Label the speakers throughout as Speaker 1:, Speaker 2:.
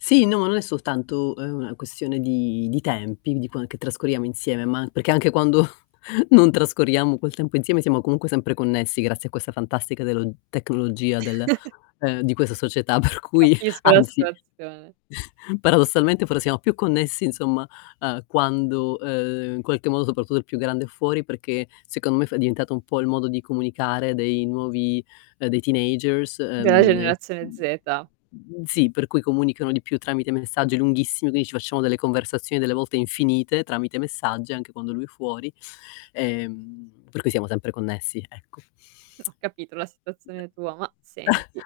Speaker 1: Sì, no, non è soltanto, uhm, una questione di di tempi, di quan che trascorriamo insieme, ma an perché anche quando non trascorriamo quel tempo insieme siamo comunque sempre connessi grazie a questa fantastica delo tecnologia del ehm, di questa società per cui
Speaker 2: Capisco la
Speaker 1: anzi,
Speaker 2: situazione.
Speaker 1: paradossalmente fra siamo più connessi, insomma, uhm, quando, ehm, in qualche modo soprattutto il più grande è fuori perché, secondo me è fa è diventato un po' il modo di comunicare dei nuovi, ehm, dei teenagers,
Speaker 2: Della
Speaker 1: uhm, e
Speaker 2: generazione
Speaker 1: mhmm,
Speaker 2: Z.
Speaker 1: sì, per cui comunicano di più tramite messaggi lunghissimi, quindi ci facciamo delle conversazioni delle volte infinite, tramite messaggi anche quando lui è fuori, ehm, per cui siamo sempre connessi, ecco.
Speaker 2: Ho capito la situazione tua, ma senti: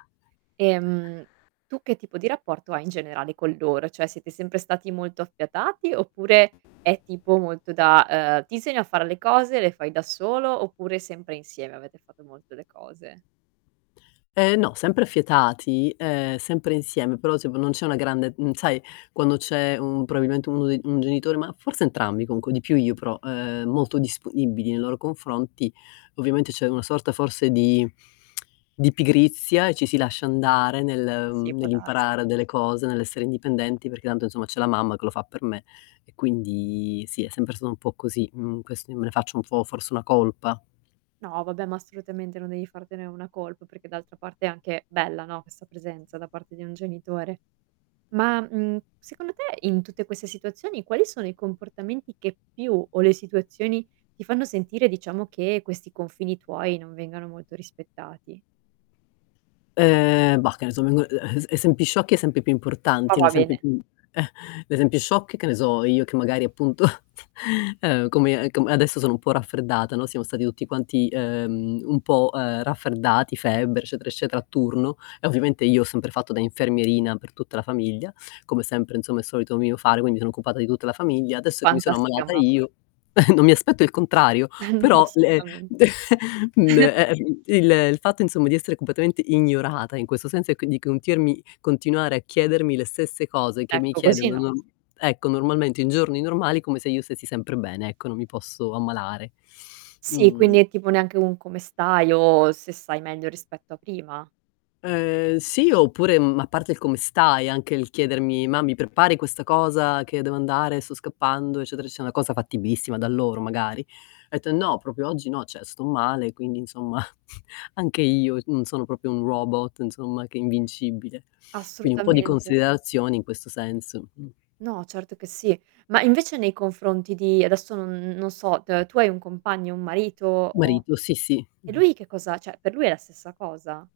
Speaker 2: ehm, tu che tipo di rapporto hai in generale con loro? Cioè, siete sempre stati molto affiatati, oppure è tipo molto da ehm, ti insegna a fare le cose, le fai da solo oppure sempre insieme avete fatto molto le cose?
Speaker 1: Ehm, no, sempre affiatati, ehm, sempre insieme, però se v non c'è una grande mhmm, sai quando c'è un probabilmente 1 dei un genitore ma forse entrambi comunque, di più io, però, ehm, molto disponibili nei loro confronti, ovviamente c'è una sorta forse di di pigrizia e ci si lascia andare nel
Speaker 2: Sì,
Speaker 1: ehm,
Speaker 2: può darsi.
Speaker 1: nell'imparare delle cose, nell'essere indipendenti perché tanto, insomma, "C'è la mamma che lo fa per me". E quindi, sì, è sempre stato un po' così, mhmm, quest io me ne faccio un po' forse una colpa.
Speaker 2: No, vabbè ma assolutamente non devi fartene una colpa, perché d'altra parte è anche bella, no, questa presenza da parte di un genitore. Ma, mhmm, secondo te in tutte queste situazioni quali sono i comportamenti che più, o le situazioni, ti fanno sentire, diciamo, che questi confini tuoi non vengano molto rispettati?
Speaker 1: Ehm, bah, che ne so, mi vengo uhm, es esempi sciocchi, esempi più
Speaker 2: Ma
Speaker 1: importanti. Un
Speaker 2: va
Speaker 1: esempio
Speaker 2: bene.
Speaker 1: più l'esempio sciocchi: che ne so, io che magari appunto, ehm, come a com adesso sono un po' raffreddata, no, siamo stati tutti quanti, ehm, un po', ehm, raffreddati, febbre eccetera, eccetera a turno e ovviamente io ho sempre fatto da infermierina per tutta la famiglia, come sempre insomma è solito mio fare, quindi sono occupata di tutta la famiglia. Adesso che mi sono
Speaker 2: Fantastica
Speaker 1: ammalata
Speaker 2: mamma.
Speaker 1: io, non mi aspetto il contrario,
Speaker 2: No,
Speaker 1: però le
Speaker 2: assolutamente.
Speaker 1: mhmm, de ehm, il ehm, il fatto, insomma, di essere completamente ignorata in questo senso, e quindi, contiermi continuare a chiedermi le stesse cose che mi
Speaker 2: Ecco, così
Speaker 1: chiedono
Speaker 2: no.
Speaker 1: norm ecco, normalmente in giorni normali, come se io stessi sempre bene, ecco, non mi posso ammalare.
Speaker 2: Sì, quindi
Speaker 1: Mhmm
Speaker 2: è tipo neanche un: "Come stai?" o, se sai meglio rispetto a prima?
Speaker 1: Ehm, sì, oppure, mhmm, a parte il "come stai?" Anche il chiedermi: "Ma mi prepari questa cosa che io devo andare? Sto scappando", eccetera, eccetera, cosa fattibilissima da loro magari, ho etto: "Eh, no, proprio oggi no, cioè sto male". Quindi, insomma, anche io c non sono proprio un robot, insomma che è invincibile, quindi un pò di
Speaker 2: Assolutamente.
Speaker 1: considerazioni in questo senso, mh.
Speaker 2: No, certo che sì. Ma invece nei confronti di adesso non non so, t tu hai un compagno, un marito o
Speaker 1: Marito. Sì, sì.
Speaker 2: e lui che cosa cioè, per lui è la stessa cosa?